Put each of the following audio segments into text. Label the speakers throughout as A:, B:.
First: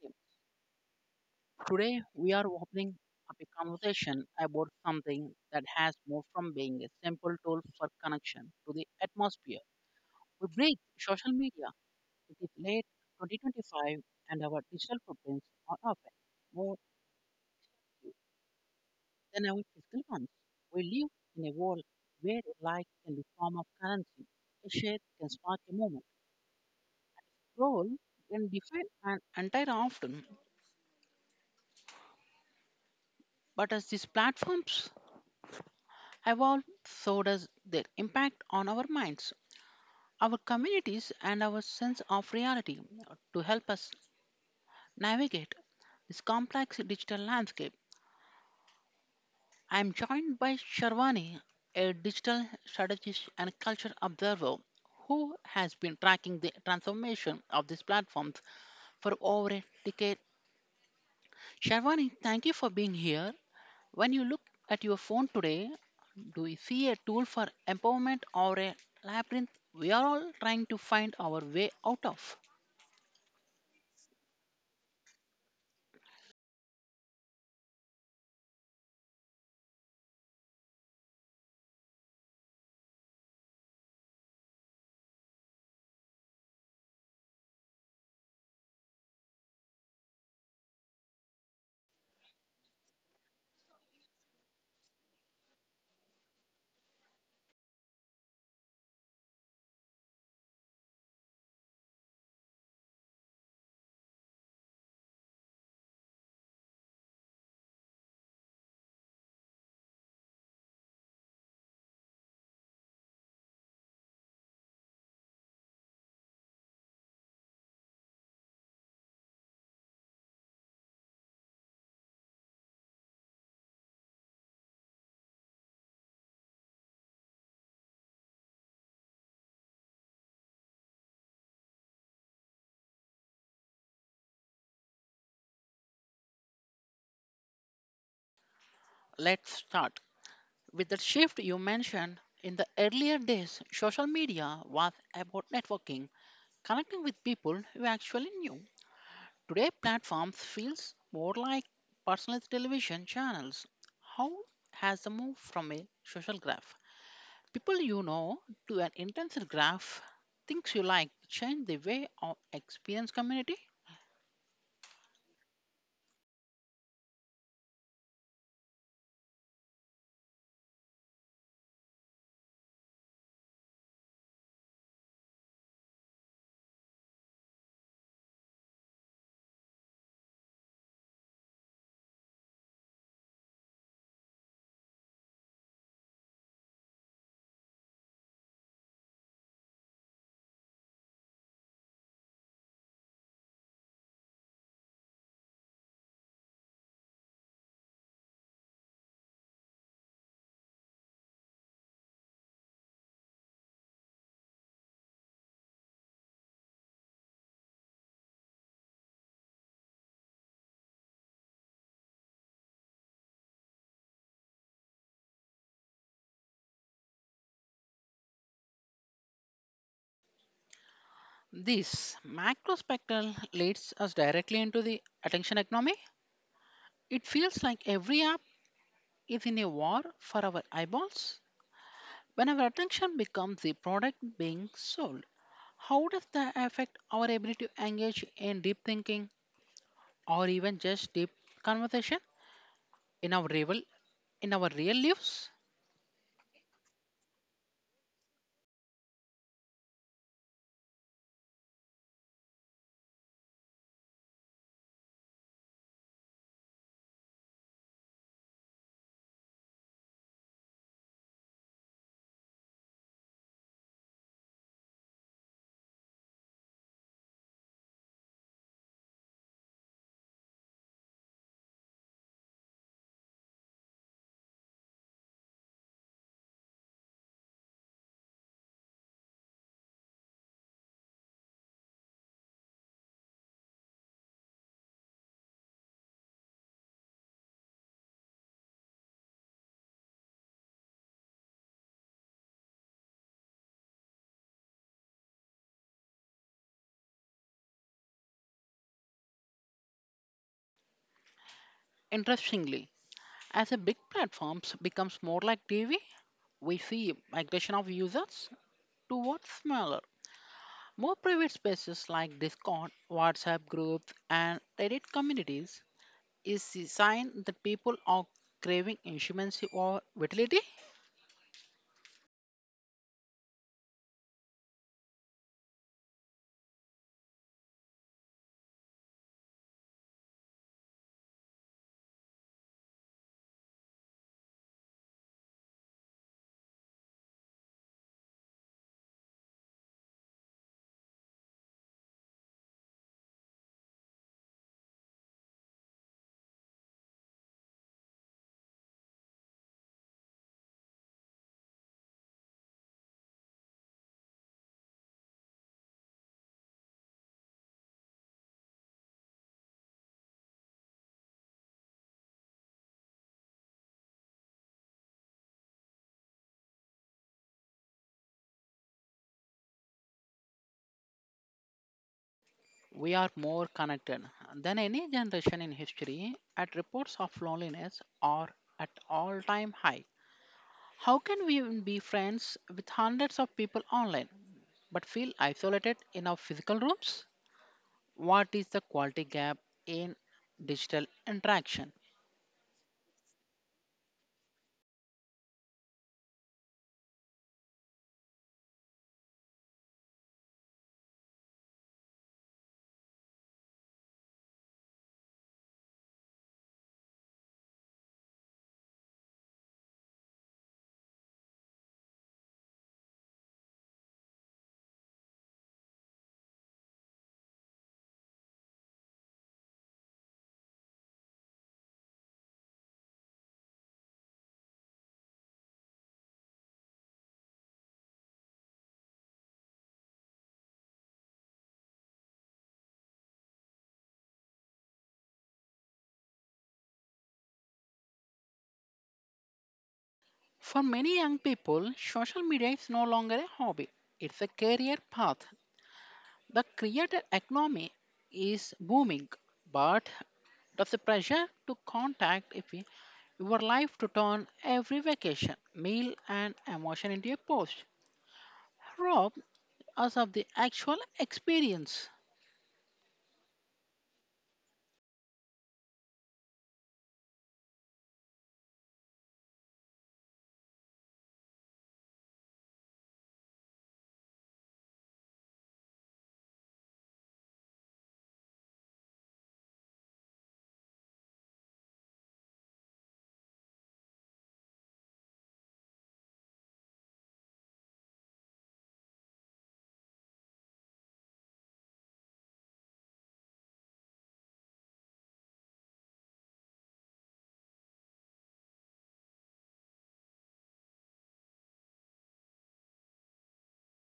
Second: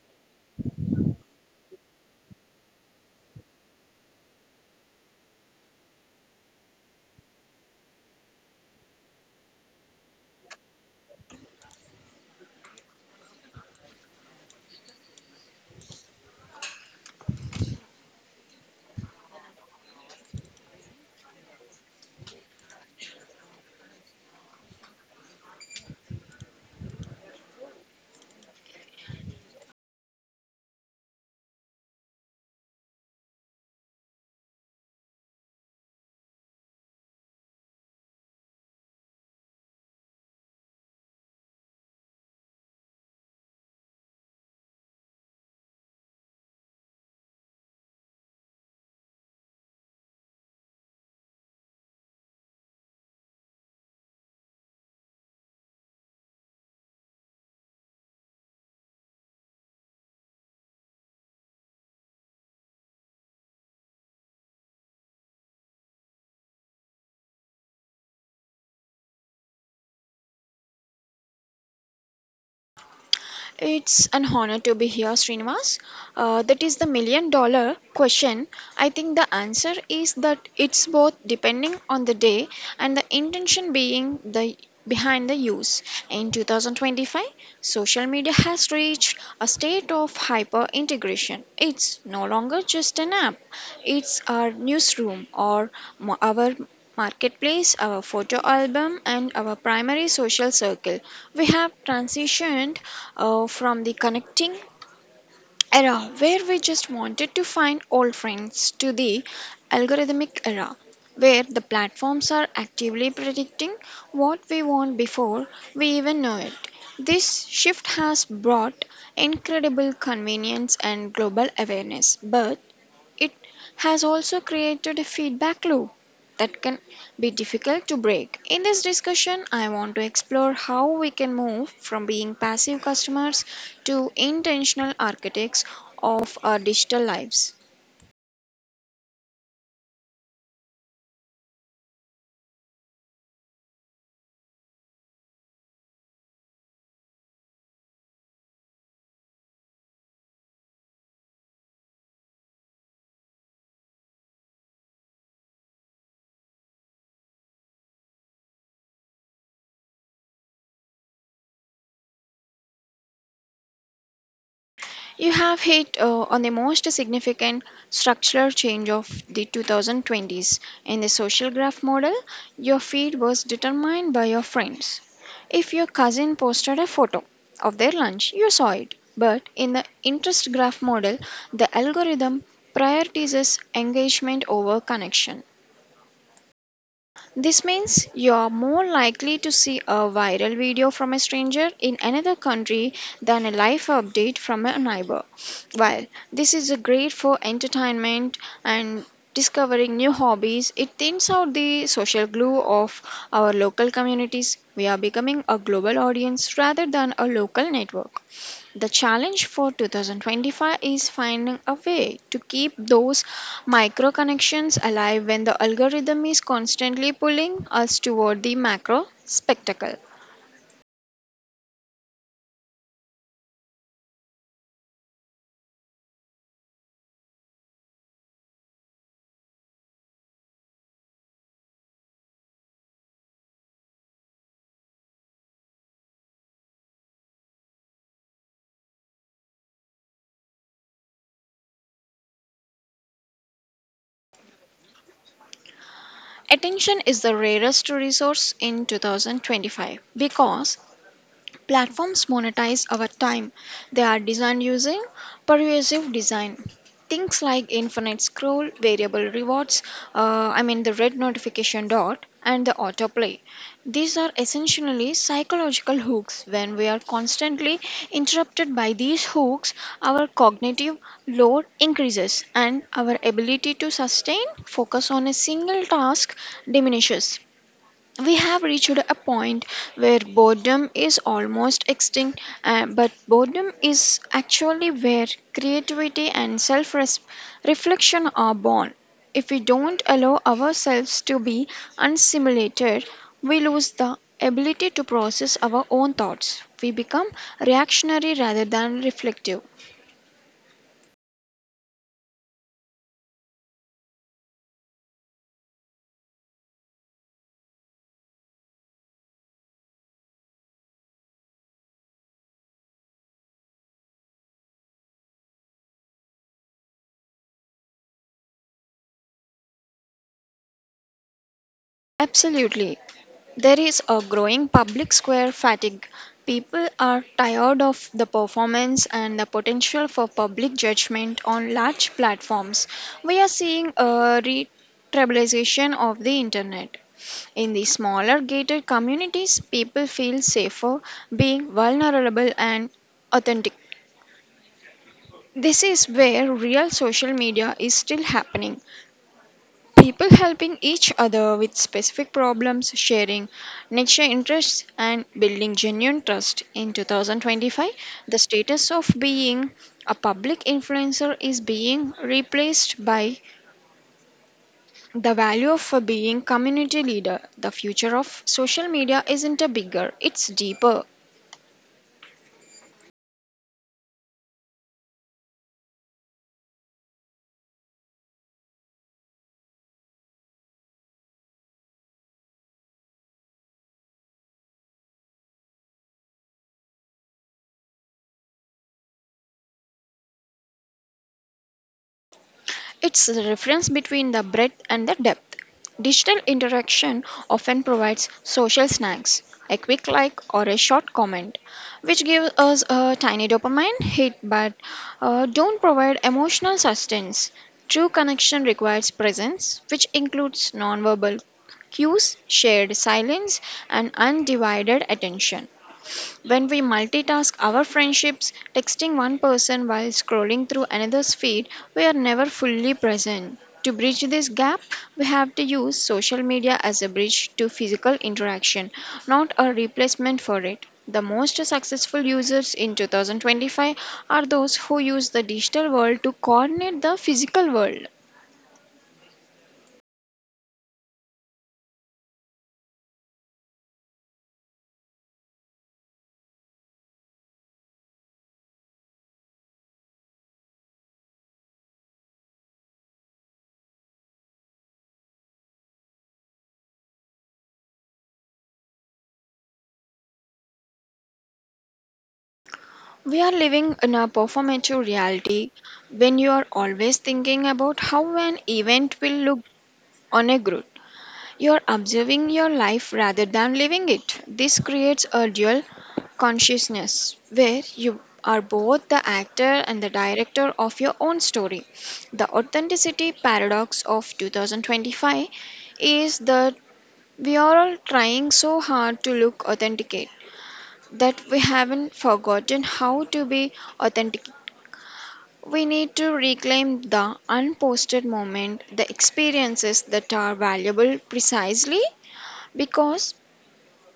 A: Tim. Today, we are opening up a conversation about something that has moved from being a simple tool for connection to the atmosphere. We break social media. It is late 2025, and our digital footprints are often more than our physical ones. We live in a world where like in the form of currency, a share can spark a moment. Role can define an entire afternoon. But as these platforms have also does their impact on our minds, our communities, and our sense of reality to help us navigate this complex digital landscape. I am joined by Sharwani, a digital strategist and culture observer who has been tracking the transformation of these platforms for over a decade. Sharwani, thank you for being here. When you look at your phone today, do you see a tool for empowerment or a labyrinth we are all trying to find our way out of?
B: It's an honor to be here, Srinivas. That is the $1 million question. I think the answer is that it's both depending on the day and the intention being the behind the use. In 2025, social media has reached a state of hyper integration. It's no longer just an app. It's our newsroom or our marketplace, our photo album, and our primary social circle. We have transitioned from the connecting era where we just wanted to find old friends to the algorithmic era where the platforms are actively predicting what we want before we even know it. This shift has brought incredible convenience and global awareness, but it has also created a feedback loop that can be difficult to break. In this discussion, I want to explore how we can move from being passive customers to intentional architects of our digital lives.
A: Let's start with the shift you mentioned. In the earlier days, social media was about networking, connecting with people you actually knew. Today, platforms feels more like personalized television channels. How has the move from a social graph people you know to an intensive graph, things you like change the way of experience community.
B: You have hit on the most significant structural change of the 2020s. In the social graph model, your feed was determined by your friends. If your cousin posted a photo of their lunch, you saw it. But in the interest graph model, the algorithm prioritizes engagement over connection. This means you're more likely to see a viral video from a stranger in another country than a life update from a neighbor. While this is great for entertainment and discovering new hobbies, it thins out the social glue of our local communities. We are becoming a global audience rather than a local network. The challenge for 2025 is finding a way to keep those micro connections alive when the algorithm is constantly pulling us toward the macro spectacle.
A: This macro spectral leads us directly into the attention economy. It feels like every app is in a war for our eyeballs. When our attention becomes the product being sold, how does that affect our ability to engage in deep thinking or even just deep conversation in our real, in our real lives?
B: Attention is the rarest resource in 2025 because platforms monetize our time. They are designed using pervasive design. Things like infinite scroll, variable rewards, I mean the red notification dot, and the autoplay. These are essentially psychological hooks. When we are constantly interrupted by these hooks, our cognitive load increases and our ability to sustain focus on a single task diminishes. We have reached a point where boredom is almost extinct, but boredom is actually where creativity and self reflection are born. If we don't allow ourselves to be unstimulated, we lose the ability to process our own thoughts. We become reactionary rather than reflective.
A: Interestingly, as a big platforms becomes more like TV, we see migration of users towards smaller, more private spaces like Discord, WhatsApp groups, and Reddit communities is a sign that people are craving intimacy or vitality.
B: Absolutely. There is a growing public square fatigue. People are tired of the performance and the potential for public judgment on large platforms. We are seeing a retribalization of the internet. In the smaller gated communities, people feel safer being vulnerable and authentic. This is where real social media is still happening, people helping each other with specific problems, sharing niche interests, and building genuine trust. In 2025, the status of being a public influencer is being replaced by the value of being community leader. The future of social media isn't a bigger, it's deeper.
A: We are more connected than any generation in history, at reports of loneliness are at all-time high. How can we even be friends with hundreds of people online but feel isolated in our physical rooms? What is the quality gap in digital interaction?
B: It's the reference between the breadth and the depth. Digital interaction often provides social snacks, a quick like or a short comment, which gives us a tiny dopamine hit but don't provide emotional sustenance. True connection requires presence, which includes nonverbal cues, shared silence, and undivided attention. When we multitask our friendships, texting one person while scrolling through another's feed, we are never fully present. To bridge this gap, we have to use social media as a bridge to physical interaction, not a replacement for it. The most successful users in 2025 are those who use the digital world to coordinate the physical world.
A: For many young people, social media is no longer a hobby, it's a career path. The creator economy is booming, but does the pressure to contact if you- your life to turn every vacation, meal, and emotion into a post rob us of the actual experience?
B: We are living in a performative reality when you are always thinking about how an event will look on a group. You're observing your life rather than living it. This creates a dual consciousness where you are both the actor and the director of your own story. The authenticity paradox of 2025 is that we are all trying so hard to look authenticate that we haven't forgotten how to be authentic. We need to reclaim the unposted moment, the experiences that are valuable precisely because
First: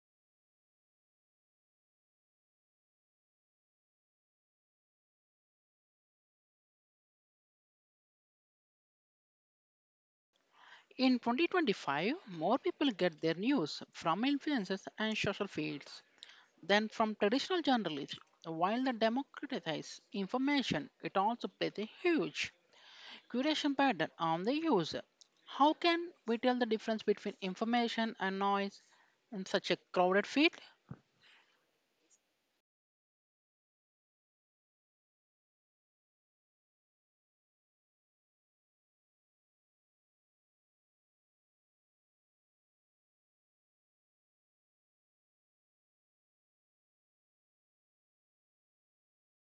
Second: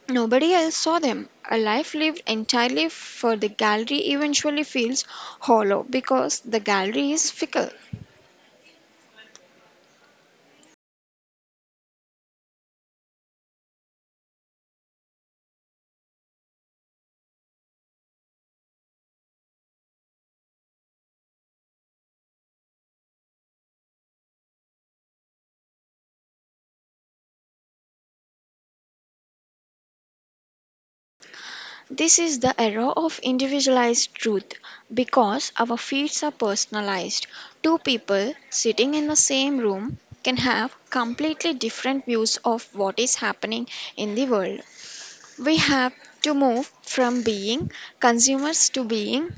B: nobody else saw them. A life lived entirely for the gallery eventually feels hollow because the gallery is fickle.
A: In 2025, more people get their news from influencers and social feeds then, from traditional journalism, while the democratizes information, it also plays a huge curation pattern on the user. How can we tell the difference between information and noise in such a crowded field?
B: This is the era of individualized truth because our feeds are personalized. Two people sitting in the same room can have completely different views of what is happening in the world. We have to move from being consumers to being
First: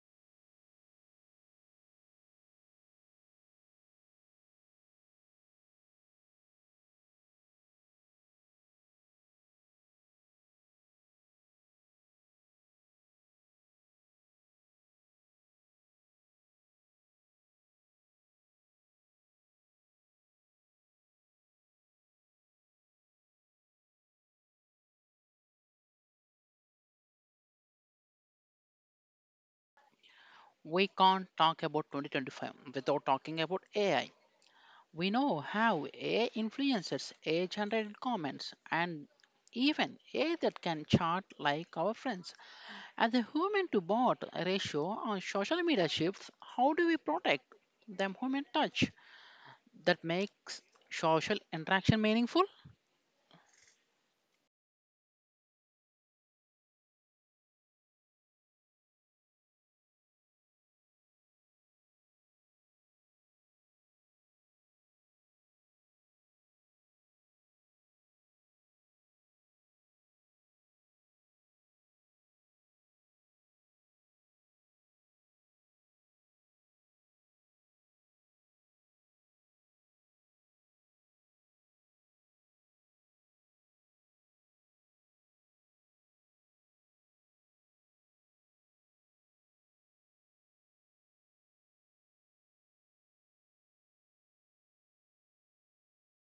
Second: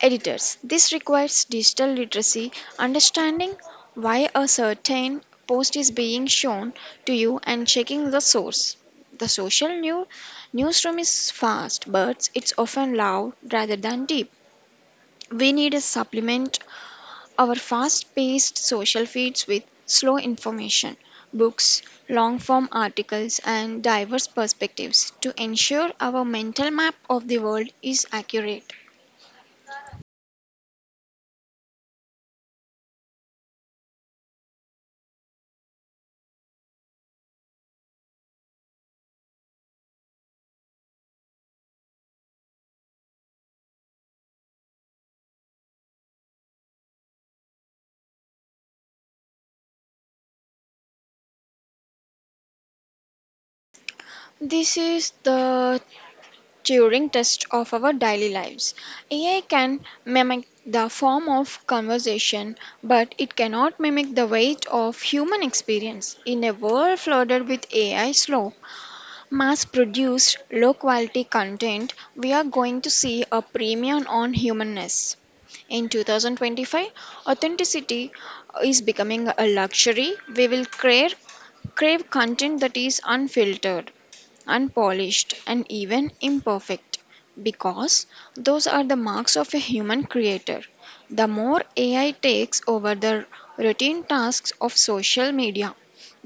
B: editors. This requires digital literacy, understanding why a certain post is being shown to you and checking the source. The newsroom is fast, but it's often loud rather than deep. We need to supplement our fast paced social feeds with slow information, books, long form articles, and diverse perspectives to ensure our mental map of the world is accurate.
A: We can't talk about 2025 without talking about AI. We know how AI influences AI generated comments and even AI that can chat like our friends. As the human to bot ratio on social media shifts, how do we protect the human touch that makes social interaction meaningful?
B: This is the during tests of our daily lives. AI can mimic the form of conversation, but it cannot mimic the weight of human experience. In a world flooded with AI slow, mass produced, low quality content, we are going to see a premium on humanness. In 2025, authenticity is becoming a luxury we will crave content that is unfiltered, unpolished, and even imperfect because those are the marks of a human creator. The more AI takes over the routine tasks of social media,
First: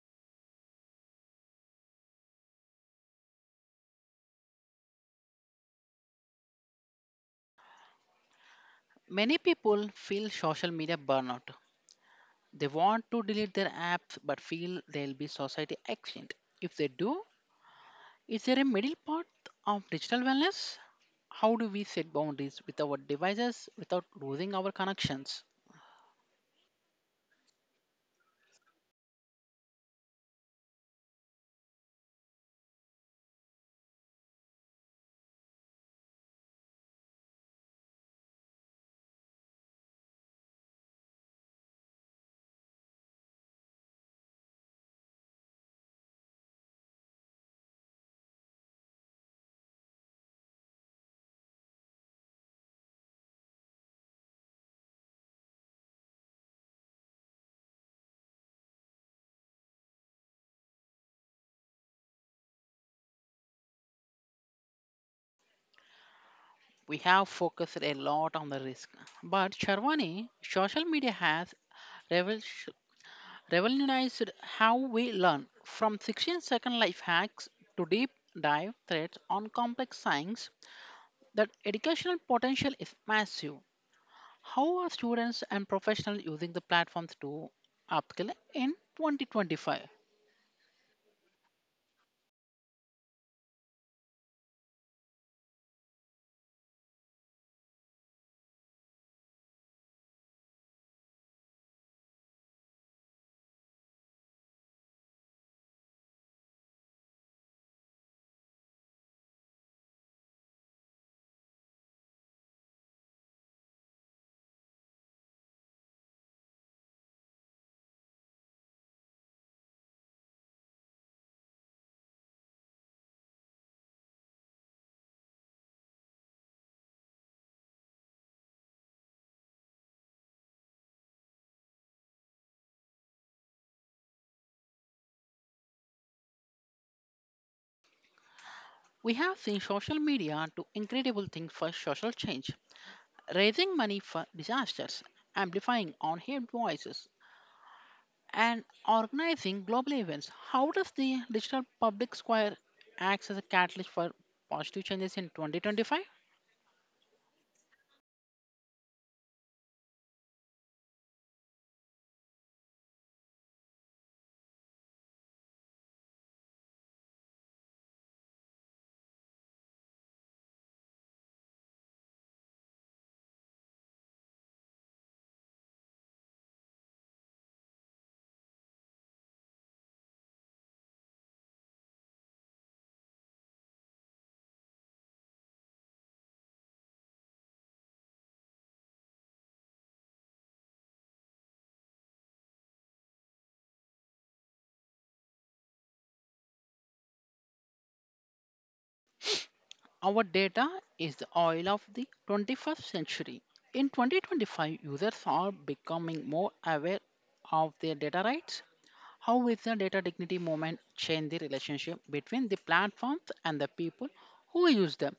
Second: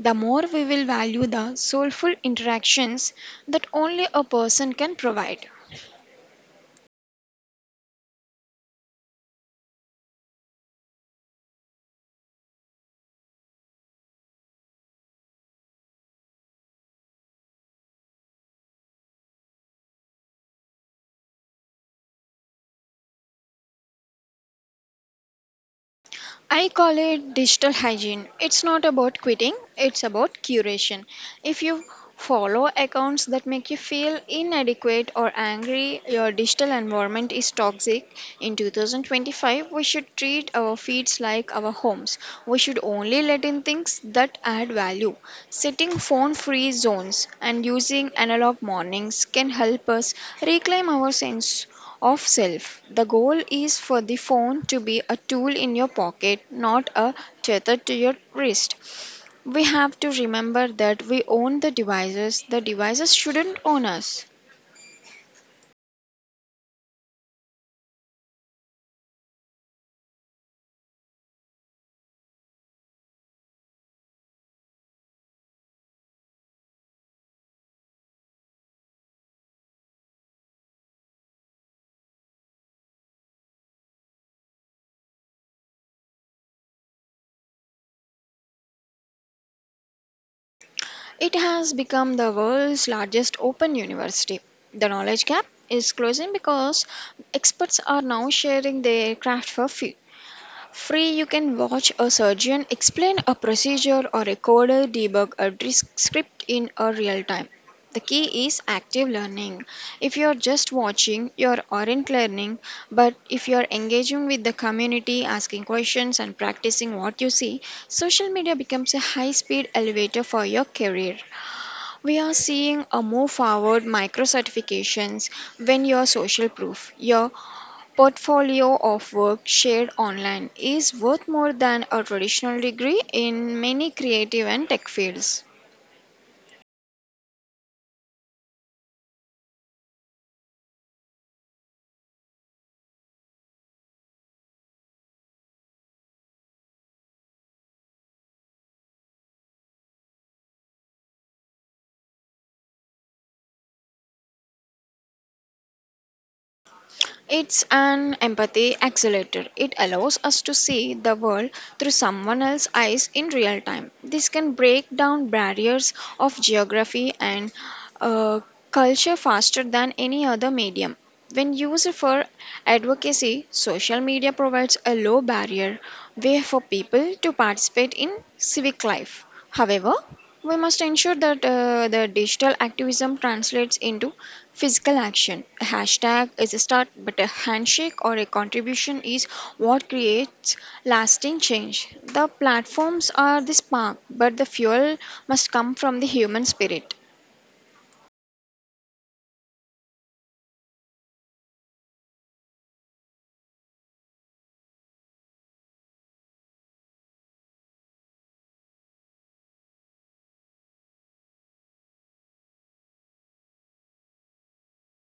B: the more we will value the soulful interactions that only a person can provide.
A: Many people feel social media burnout. They want to delete their apps but feel they'll be society extinct. If they do, is there a middle path of digital wellness? How do we set boundaries with our devices without losing our connections?
B: I call it digital hygiene. It's not about quitting, it's about curation. If you follow accounts that make you feel inadequate or angry, your digital environment is toxic. In 2025, we should treat our feeds like our homes. We should only let in things that add value. Setting phone free zones and using analog mornings can help us reclaim our sense of self. The goal is for the phone to be a tool in your pocket, not a tether to your wrist. We have to remember that we own the devices shouldn't own us.
A: We have focused a lot on the risk. But Sharwani, social media has revolution- revolutionized how we learn. From 16-second life hacks to deep dive threads on complex science, that educational potential is massive. How are students and professionals using the platforms to upskill in 2025?
B: It has become the world's largest open university. The knowledge gap is closing because experts are now sharing their craft for free. Free you can watch a surgeon explain a procedure or a coder debug a dis- script in a real time. The key is active learning. If you're just watching, you aren't learning, but if you're engaging with the community, asking questions and practicing what you see, social media becomes a high-speed elevator for your career. We are seeing a move forward micro certifications when your social proof. Your portfolio of work shared online is worth more than a traditional degree in many creative and tech fields.
A: We have seen social media do incredible things for social change, raising money for disasters, amplifying unheard voices, and organizing global events. How does the digital public square acts as a catalyst for positive changes in 2025?
B: It's an empathy accelerator. It allows us to see the world through someone else's eyes in real time. This can break down barriers of geography and uh, culture faster than any other medium. When used for advocacy, social media provides a low barrier way for people to participate in civic life. However, we must ensure that the digital activism translates into physical action. A hashtag is a start, but a handshake or a contribution is what creates lasting change. The platforms are the spark, but the fuel must come from the human spirit.
A: Our data is the oil of the 21st century. In 2025, users are becoming more aware of their data rights. How is the data dignity movement change the relationship between the platforms and the people who use them?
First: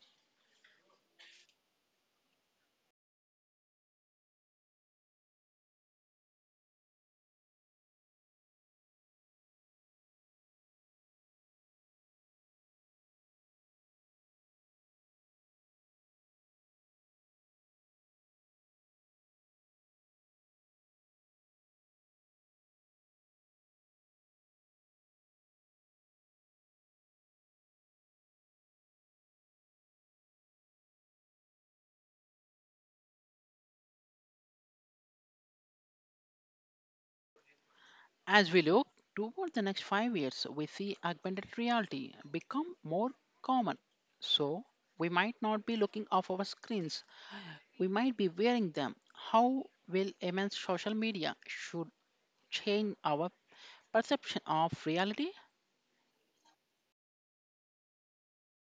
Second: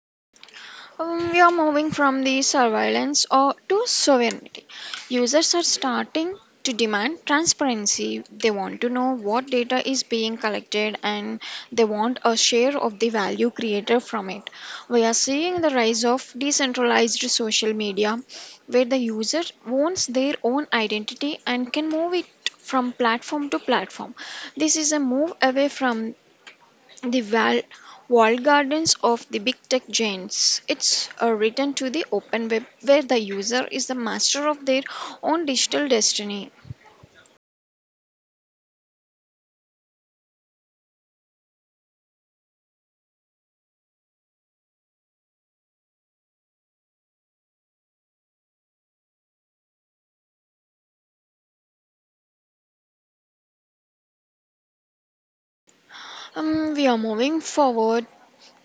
B: We are moving from the surveillance or to sovereignty. Users are starting to demand transparency. They want to know what data is being collected and they want a share of the value created from it. We are seeing the rise of decentralized social media where the user owns their own identity and can move it from platform to platform. This is a move away from the walled gardens of the big tech giants. It's a return to the open web where the user is the master of their own digital destiny.
A: As we look toward the next 5 years, we see augmented reality become more common. So, we might not be looking off our screens, we might be wearing them. How will immense social media should change our perception of reality?
B: We are moving forward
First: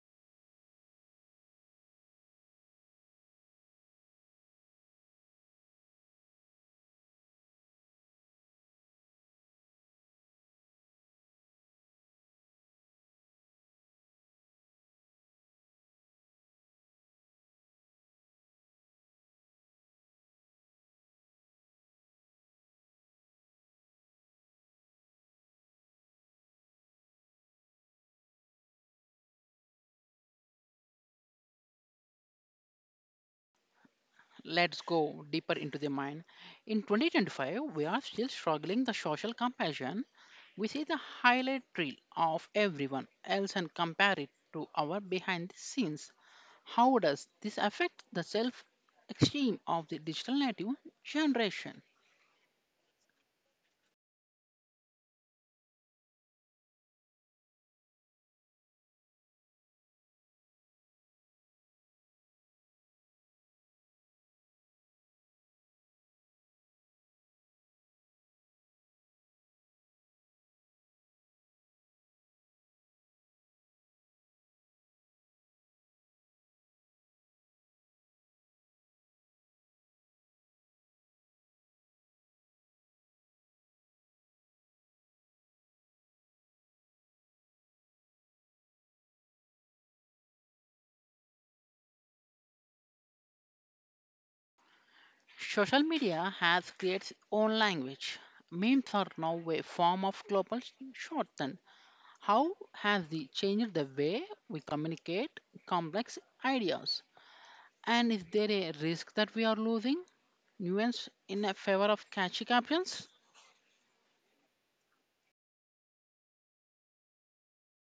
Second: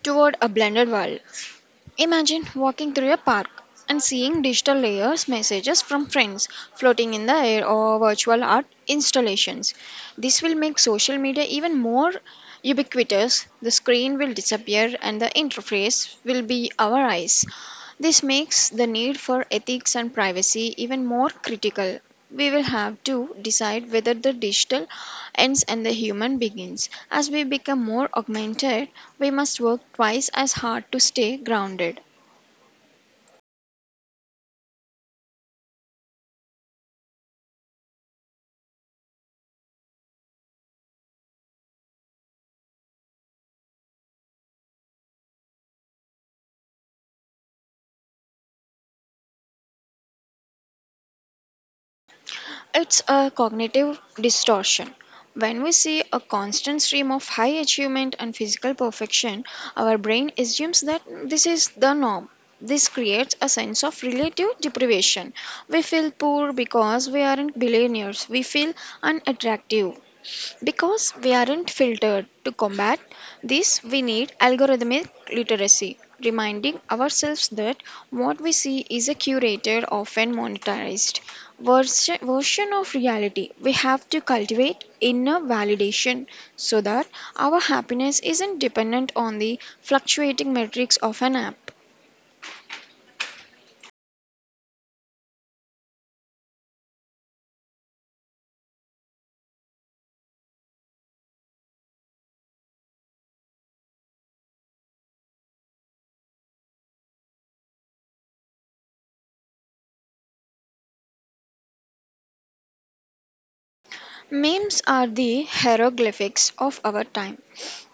B: toward a blended world. Imagine walking through a park and seeing digital layers messages from friends floating in the air or virtual art installations. This will make social media even more ubiquitous. The screen will disappear and the interface will be our eyes. This makes the need for ethics and privacy even more critical. We will have to decide whether the digital ends and the human begins. As we become more augmented, we must work twice as hard to stay grounded.
A: Let's go deeper into the mind. In 2025, we are still struggling the social comparison. We see the highlight reel of everyone else and compare it to our behind the scenes. How does this affect the self esteem of the digital native generation?
B: It's a cognitive distortion. When we see a constant stream of high achievement and physical perfection, our brain assumes that this is the norm. This creates a sense of relative deprivation. We feel poor because we aren't billionaires. We feel unattractive. Because we aren't filtered to combat this, we need algorithmic literacy, reminding ourselves that what we see is a curated, often monetized version of reality. We have to cultivate inner validation so that our happiness isn't dependent on the fluctuating metrics of an app.
A: Social media has created its own language. Memes are now a form of global shorthand. How has it changed the way we communicate complex ideas? And is there a risk that we are losing nuance in a favor of catchy captions?
B: Memes are the hieroglyphics of our time.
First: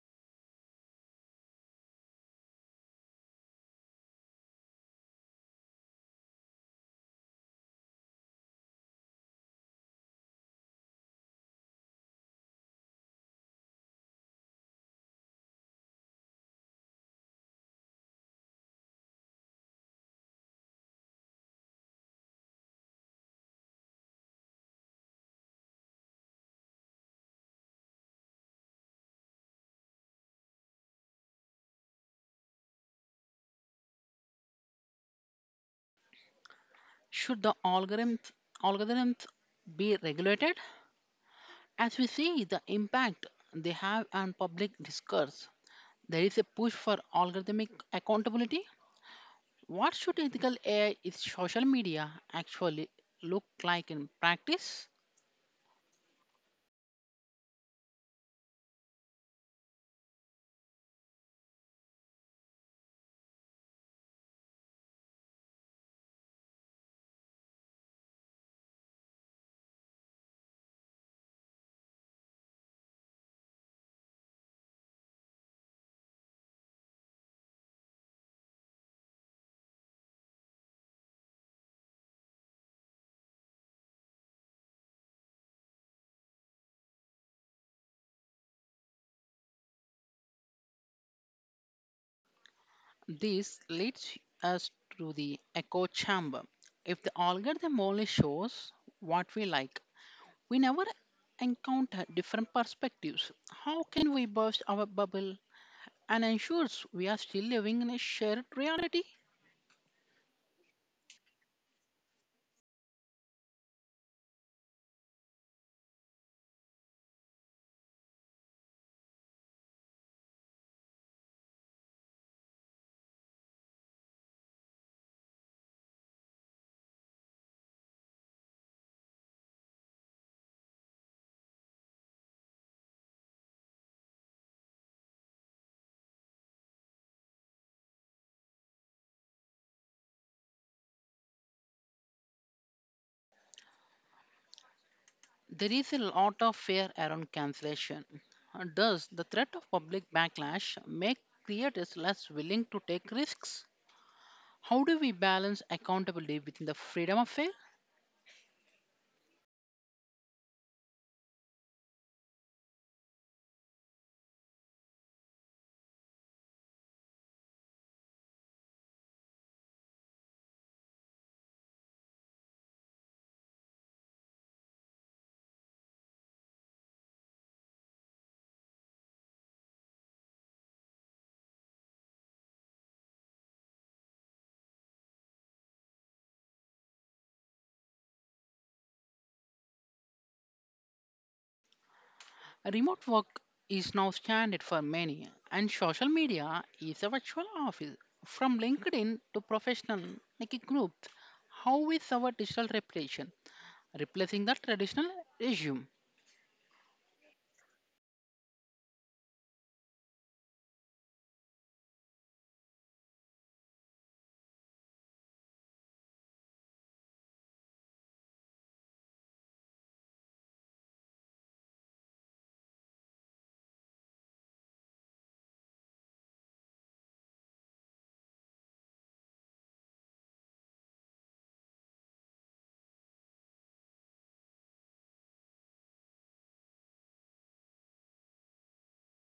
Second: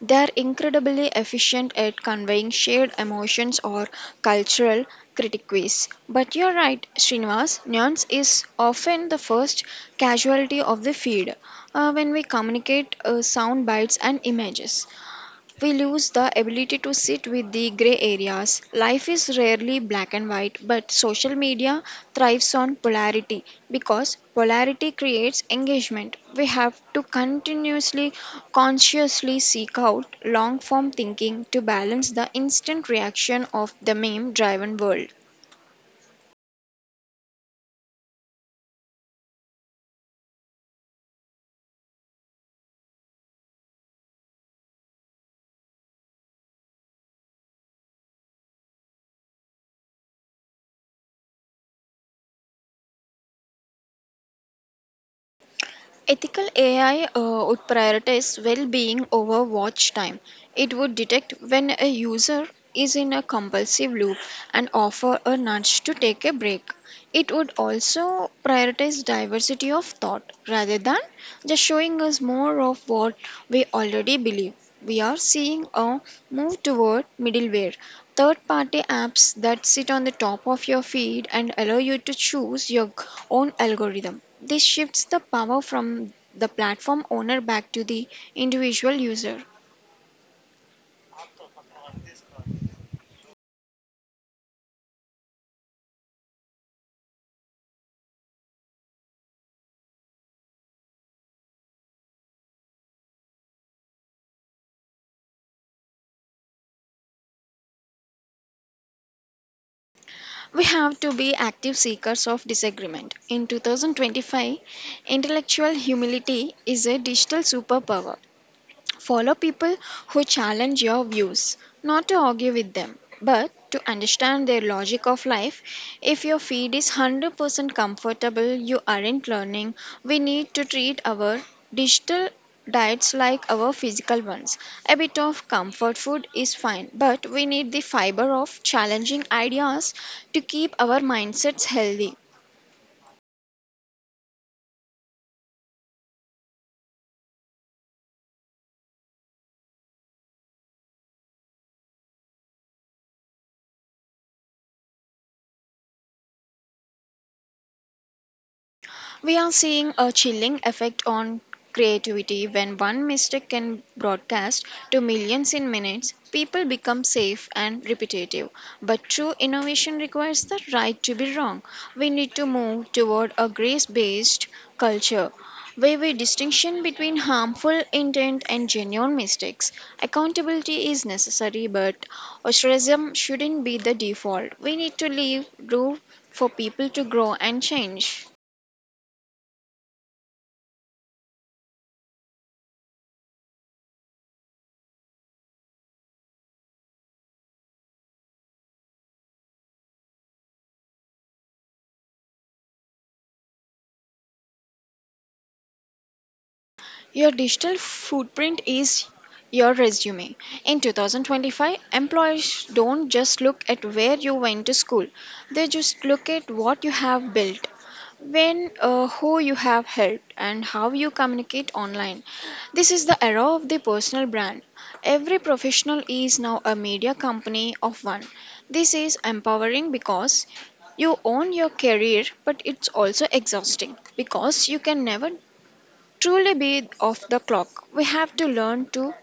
B: They are incredibly efficient at conveying shared emotions or cultural critiques. But you're right, Srinivas, nuance is often the first casualty of the feed when we communicate sound bites and images. We lose the ability to sit with the gray areas. Life is rarely black and white, but social media thrives on polarity because polarity creates engagement. We have to continuously, consciously seek out long form thinking to balance the instant reaction of the meme driven world.
A: Should the algorithms be regulated? As we see the impact they have on public discourse, there is a push for algorithmic accountability. What should ethical AI in social media actually look like in practice?
B: Ethical AI would prioritize well being over watch time. It would detect when a user is in a compulsive loop and offer a nudge to take a break. It would also prioritize diversity of thought rather than just showing us more of what we already believe. We are seeing a move toward middleware, third party apps that sit on the top of your feed and allow you to choose your own algorithm. This shifts the power from the platform owner back to the individual user.
A: This leads us to the echo chamber. If the algorithm only shows what we like, we never encounter different perspectives. How can we burst our bubble and ensure we are still living in a shared reality?
B: We have to be active seekers of disagreement. In 2025, intellectual humility is a digital superpower. Follow people who challenge your views, not to argue with them, but to understand their logic of life. If your feed is 100% comfortable, you aren't learning. We need to treat our digital diets like our physical ones. A bit of comfort food is fine, but we need the fiber of challenging ideas to keep our mindsets healthy.
A: There is a lot of fear around cancellation. Does the threat of public backlash make creators less willing to take risks? How do we balance accountability within the freedom of fail?
B: We are seeing a chilling effect on creativity when one mistake can broadcast to millions in minutes. People become safe and repetitive. But true innovation requires the right to be wrong. We need to move toward a grace based culture where we distinction between harmful intent and genuine mistakes. Accountability is necessary, but ostracism shouldn't be the default. We need to leave room for people to grow and change.
A: Remote work is now standard for many, and social media is a virtual office. From LinkedIn to professional like groups, how is our digital reputation replacing the traditional resume?
B: Your digital footprint is your resume. In 2025, employers don't just look at where you went to school, they just look at what you have built, when, who you have helped, and how you communicate online. This is the era of the personal brand. Every professional is now a media company of one. This is empowering because you own your career, but it's also exhausting because you can never truly be off the clock. We have to learn to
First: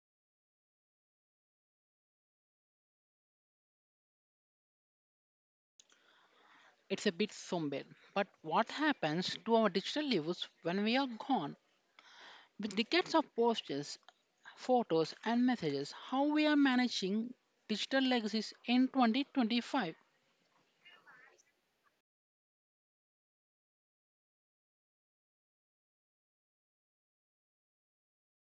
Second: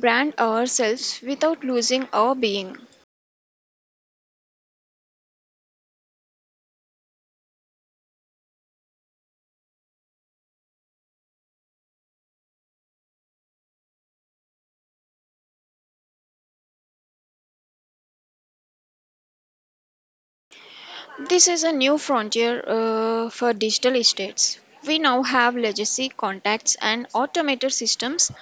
B: brand ourselves without losing our being.
A: It's a bit somber, but what happens to our digital lives when we are gone? With decades of posters, photos, and messages, how we are managing digital legacies in 2025.
B: This is a new frontier for digital estates. We now have legacy contacts and automated systems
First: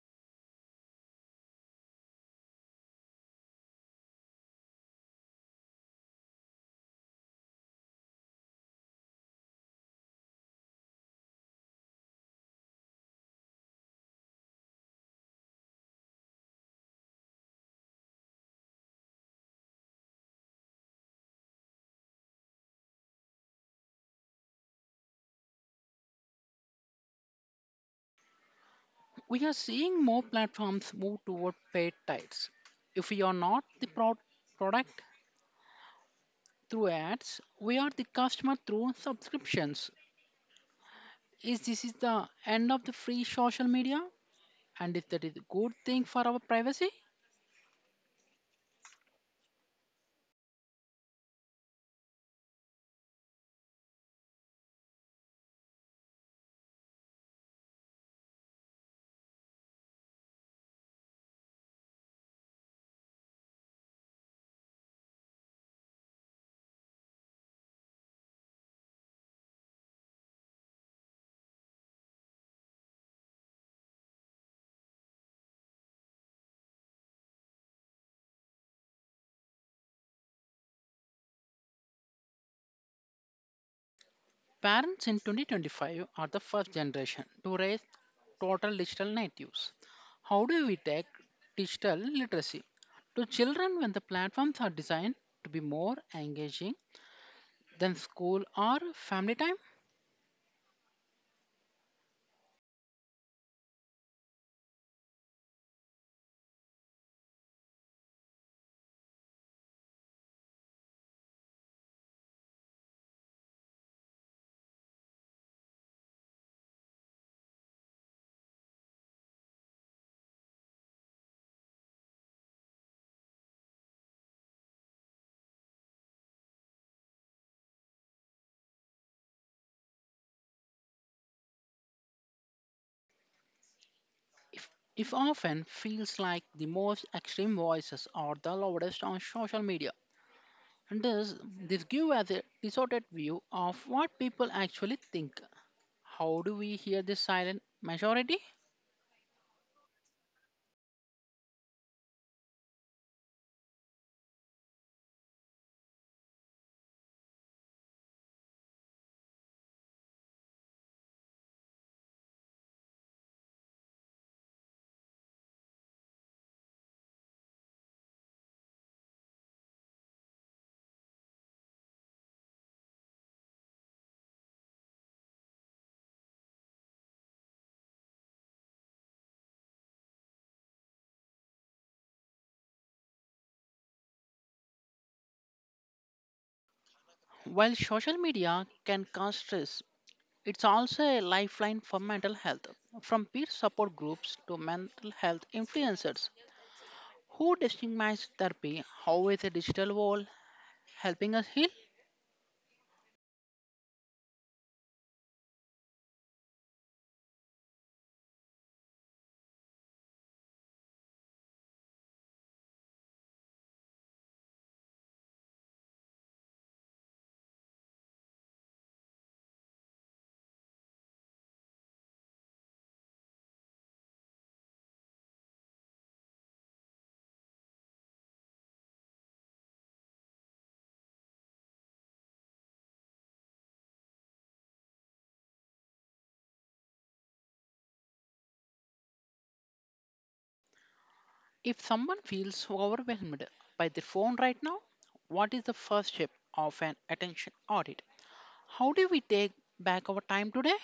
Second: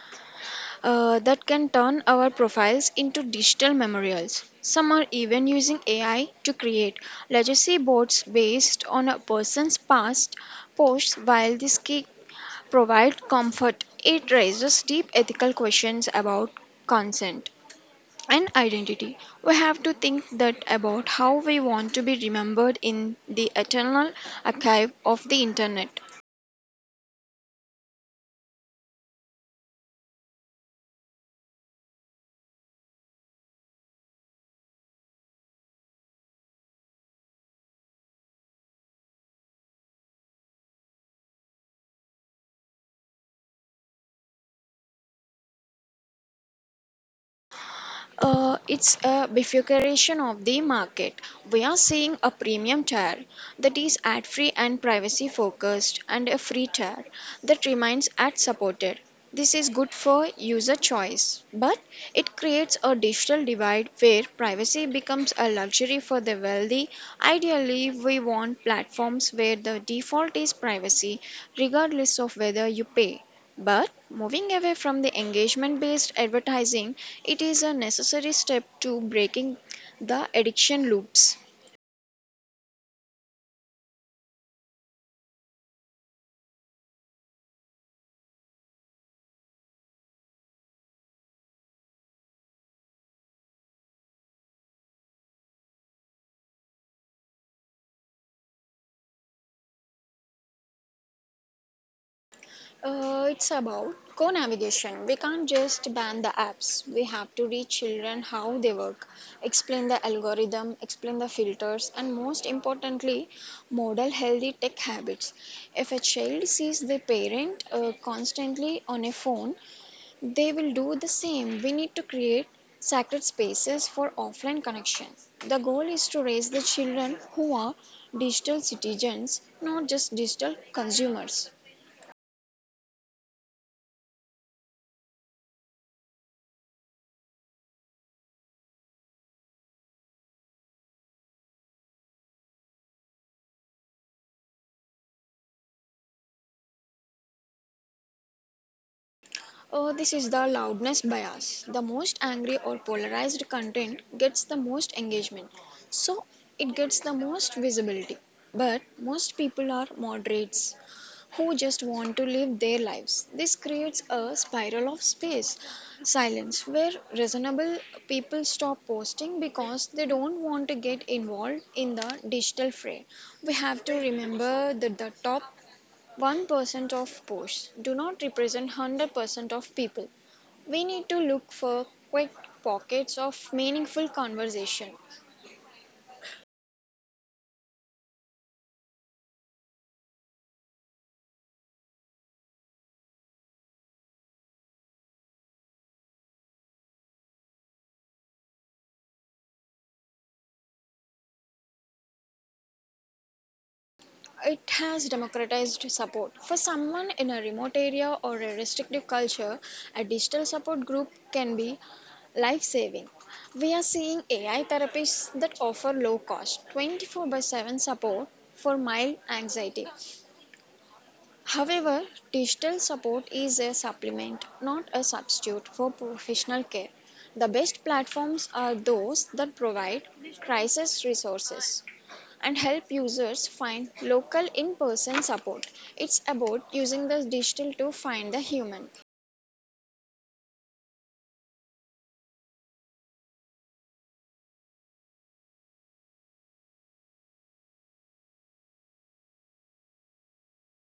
B: that can turn our profiles into digital memorials. Some are even using AI to create legacy boards based on a person's past posts while this can provide comfort. It raises deep ethical questions about consent and identity. We have to think that about how we want to be remembered in the eternal archive of the internet.
A: We are seeing more platforms move toward paid tiers. If we are not the product through ads, we are the customer through subscriptions. Is this is the end of the free social media? And is that is a good thing for our privacy?
B: It's a bifurcation of the market. We are seeing a premium tier that is ad free and privacy focused, and a free tier that remains ad supported. This is good for user choice, but it creates a digital divide where privacy becomes a luxury for the wealthy. Ideally, we want platforms where the default is privacy, regardless of whether you pay. But moving away from the engagement based advertising, it is a necessary step to breaking the addiction loops.
A: Parents in 2025 are the first generation to raise total digital natives. How do we take digital literacy to children when the platforms are designed to be more engaging than school or family time?
B: It's about co navigation. We can't just ban the apps. We have to reach children how they work, explain the algorithm, explain the filters, and most importantly, model healthy tech habits. If a child sees their parent constantly on a phone, they will do the same. We need to create sacred spaces for offline connection. The goal is to raise the children who are digital citizens, not just digital consumers.
A: If, if often feels like the most extreme voices are the loudest on social media. And this gives us a distorted view of what people actually think. How do we hear the silent majority?
B: This is the loudness bias. The most angry or polarized content gets the most engagement, so it gets the most visibility. But most people are moderates who just want to live their lives. This creates a spiral of space, silence, where reasonable people stop posting because they don't want to get involved in the digital fray. We have to remember that the top 1% of posts do not represent 100% of people. We need to look for quick pockets of meaningful conversation.
A: While social media can cause stress, it's also a lifeline for mental health, from peer support groups to mental health influencers who destigmatize therapy. How is a digital wall helping us heal?
B: It has democratized support. For someone in a remote area or a restrictive culture, a digital support group can be life saving. We are seeing AI therapies that offer low cost 24 by 7 support for mild anxiety. However, digital support is a supplement, not a substitute for professional care. The best platforms are those that provide crisis resources and help users find local in person support. It's about using the digital to find the human.
A: If someone feels overwhelmed by their phone right now, what is the first step of an attention audit? How do we take back our time today?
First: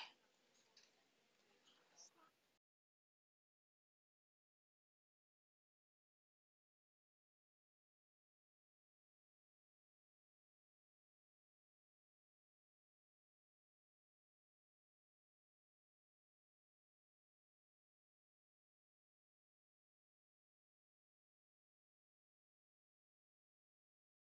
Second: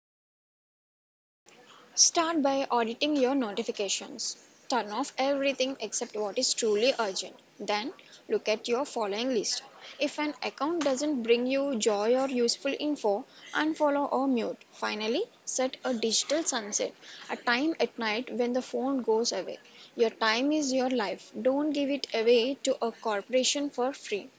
B: Start by auditing your notifications. Turn off everything except what is truly urgent. Then look at your following list. If an account doesn't bring you joy or useful info, unfollow or mute. Finally, set a digital sunset, a time at night when the phone goes away. Your time is your life. Don't give it away to a corporation for free.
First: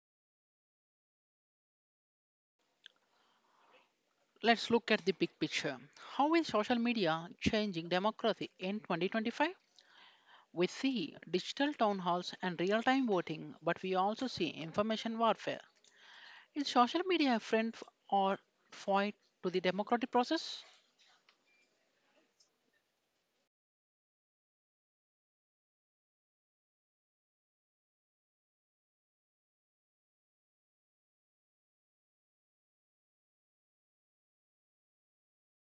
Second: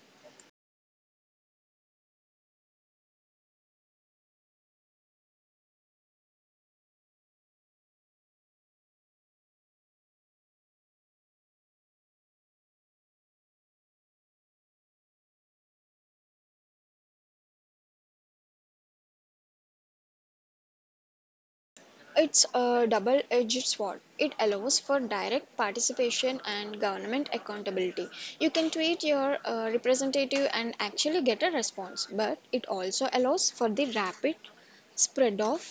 A: Let's look at the big picture. How is social media changing democracy in 2025? We see digital town halls and real time voting, but we also see information warfare. Is social media a friend or foe to the democratic process?
B: It's a double edged sword. It allows for direct participation and government accountability. You can tweet your representative and actually get a response, but it also allows for the rapid spread of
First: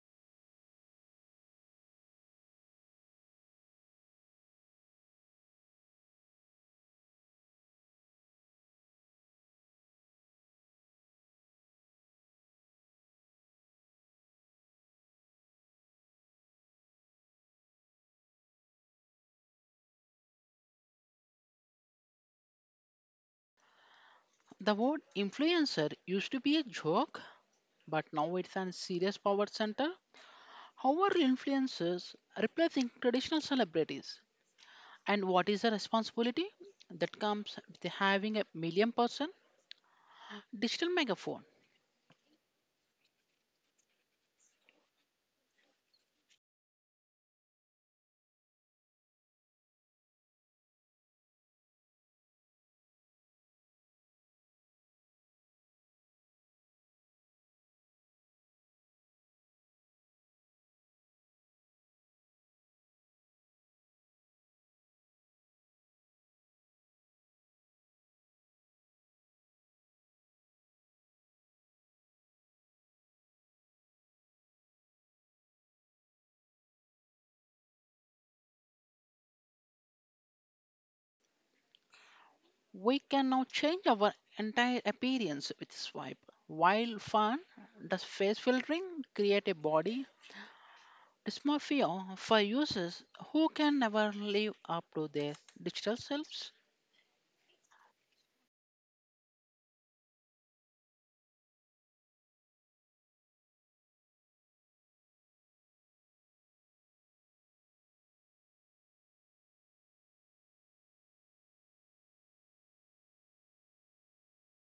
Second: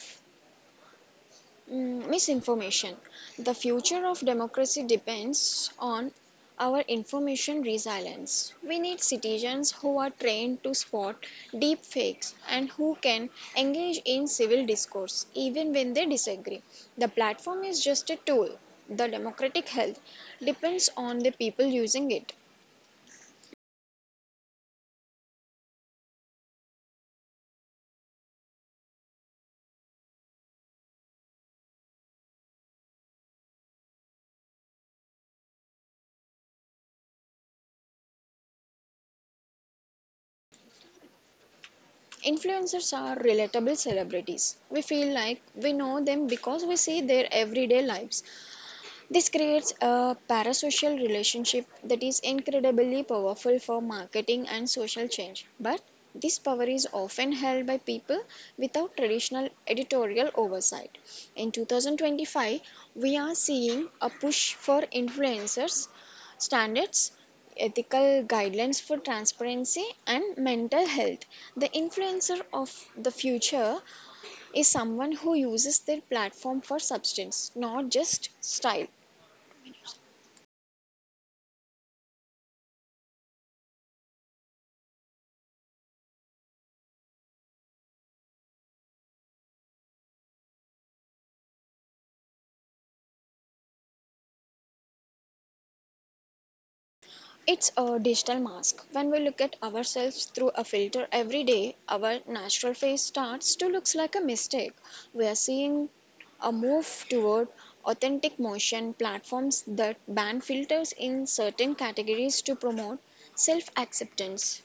B: Misinformation. The future of democracy depends on our information resilience. We need citizens who are trained to spot deep fakes and who can engage in civil discourse even when they disagree. The platform is just a tool. The democratic health depends on the people using it.
A: The word influencer used to be a joke, but now it's a serious power center. How are influencers replacing traditional celebrities? And what is the responsibility that comes with having a million person digital megaphone?
B: Influencers are relatable celebrities. We feel like we know them because we see their everyday lives. This creates a parasocial relationship that is incredibly powerful for marketing and social change. But this power is often held by people without traditional editorial oversight. In 2025, we are seeing a push for influencers, standards, ethical guidelines for transparency, and mental health. The influencer of the future is someone who uses their platform for substance, not just style.
A: We can now change our entire appearance with swipe. While fun, does face filtering create a body dysmorphia for users who can never live up to their digital selves?
B: It's a digital mask. When we look at ourselves through a filter every day, our natural face starts to look like a mistake. We are seeing a move toward authentic motion platforms that ban filters in certain categories to promote self acceptance.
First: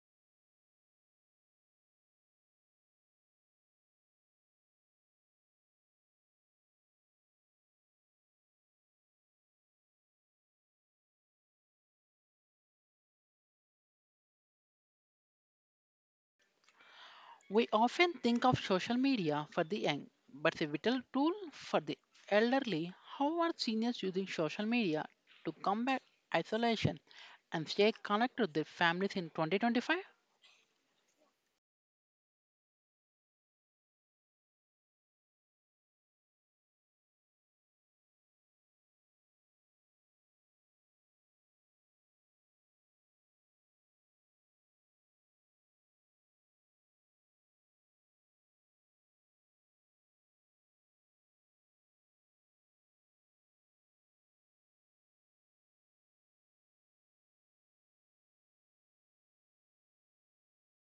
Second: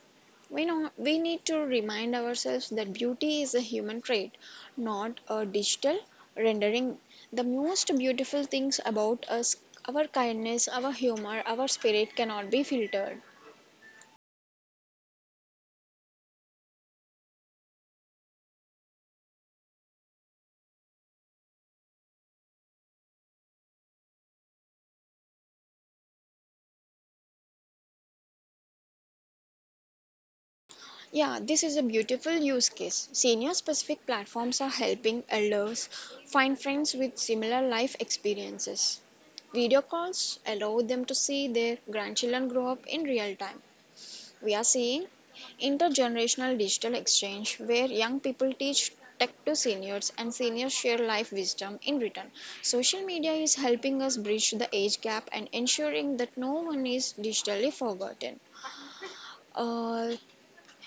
B: We know we need to remind ourselves that beauty is a human trait, not a digital rendering. The most beautiful things about us, our kindness, our humor, our spirit cannot be filtered.
A: We often think of social media for the young, but it's a vital tool for the elderly. How are seniors using social media to combat isolation and stay connected with their families in 2025?
B: Yeah, this is a beautiful use case. Senior specific platforms are helping elders find friends with similar life experiences. Video calls allow them to see their grandchildren grow up in real time. We are seeing intergenerational digital exchange where young people teach tech to seniors and seniors share life wisdom in return. Social media is helping us bridge the age gap and ensuring that no one is digitally forgotten. Uh,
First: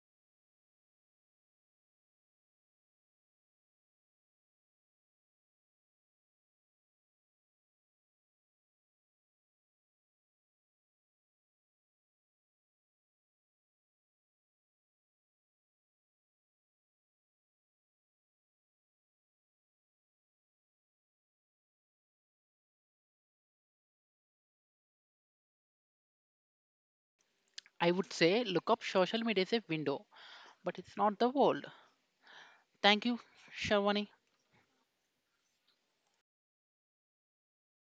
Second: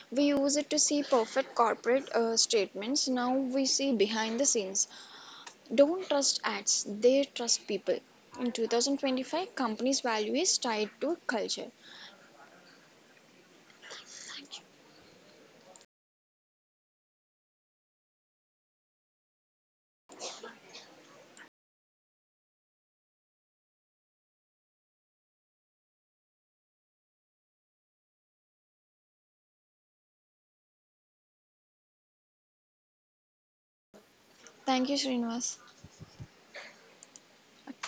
B: we use it to see perfect corporate statements. Now we see behind the scenes. Don't trust ads, they trust people. In 2025, companies' value is tied to culture.
A: I would say look up social media as a window, but it's not the world. Thank you, Sharwani.
B: Thank you, Srinivas.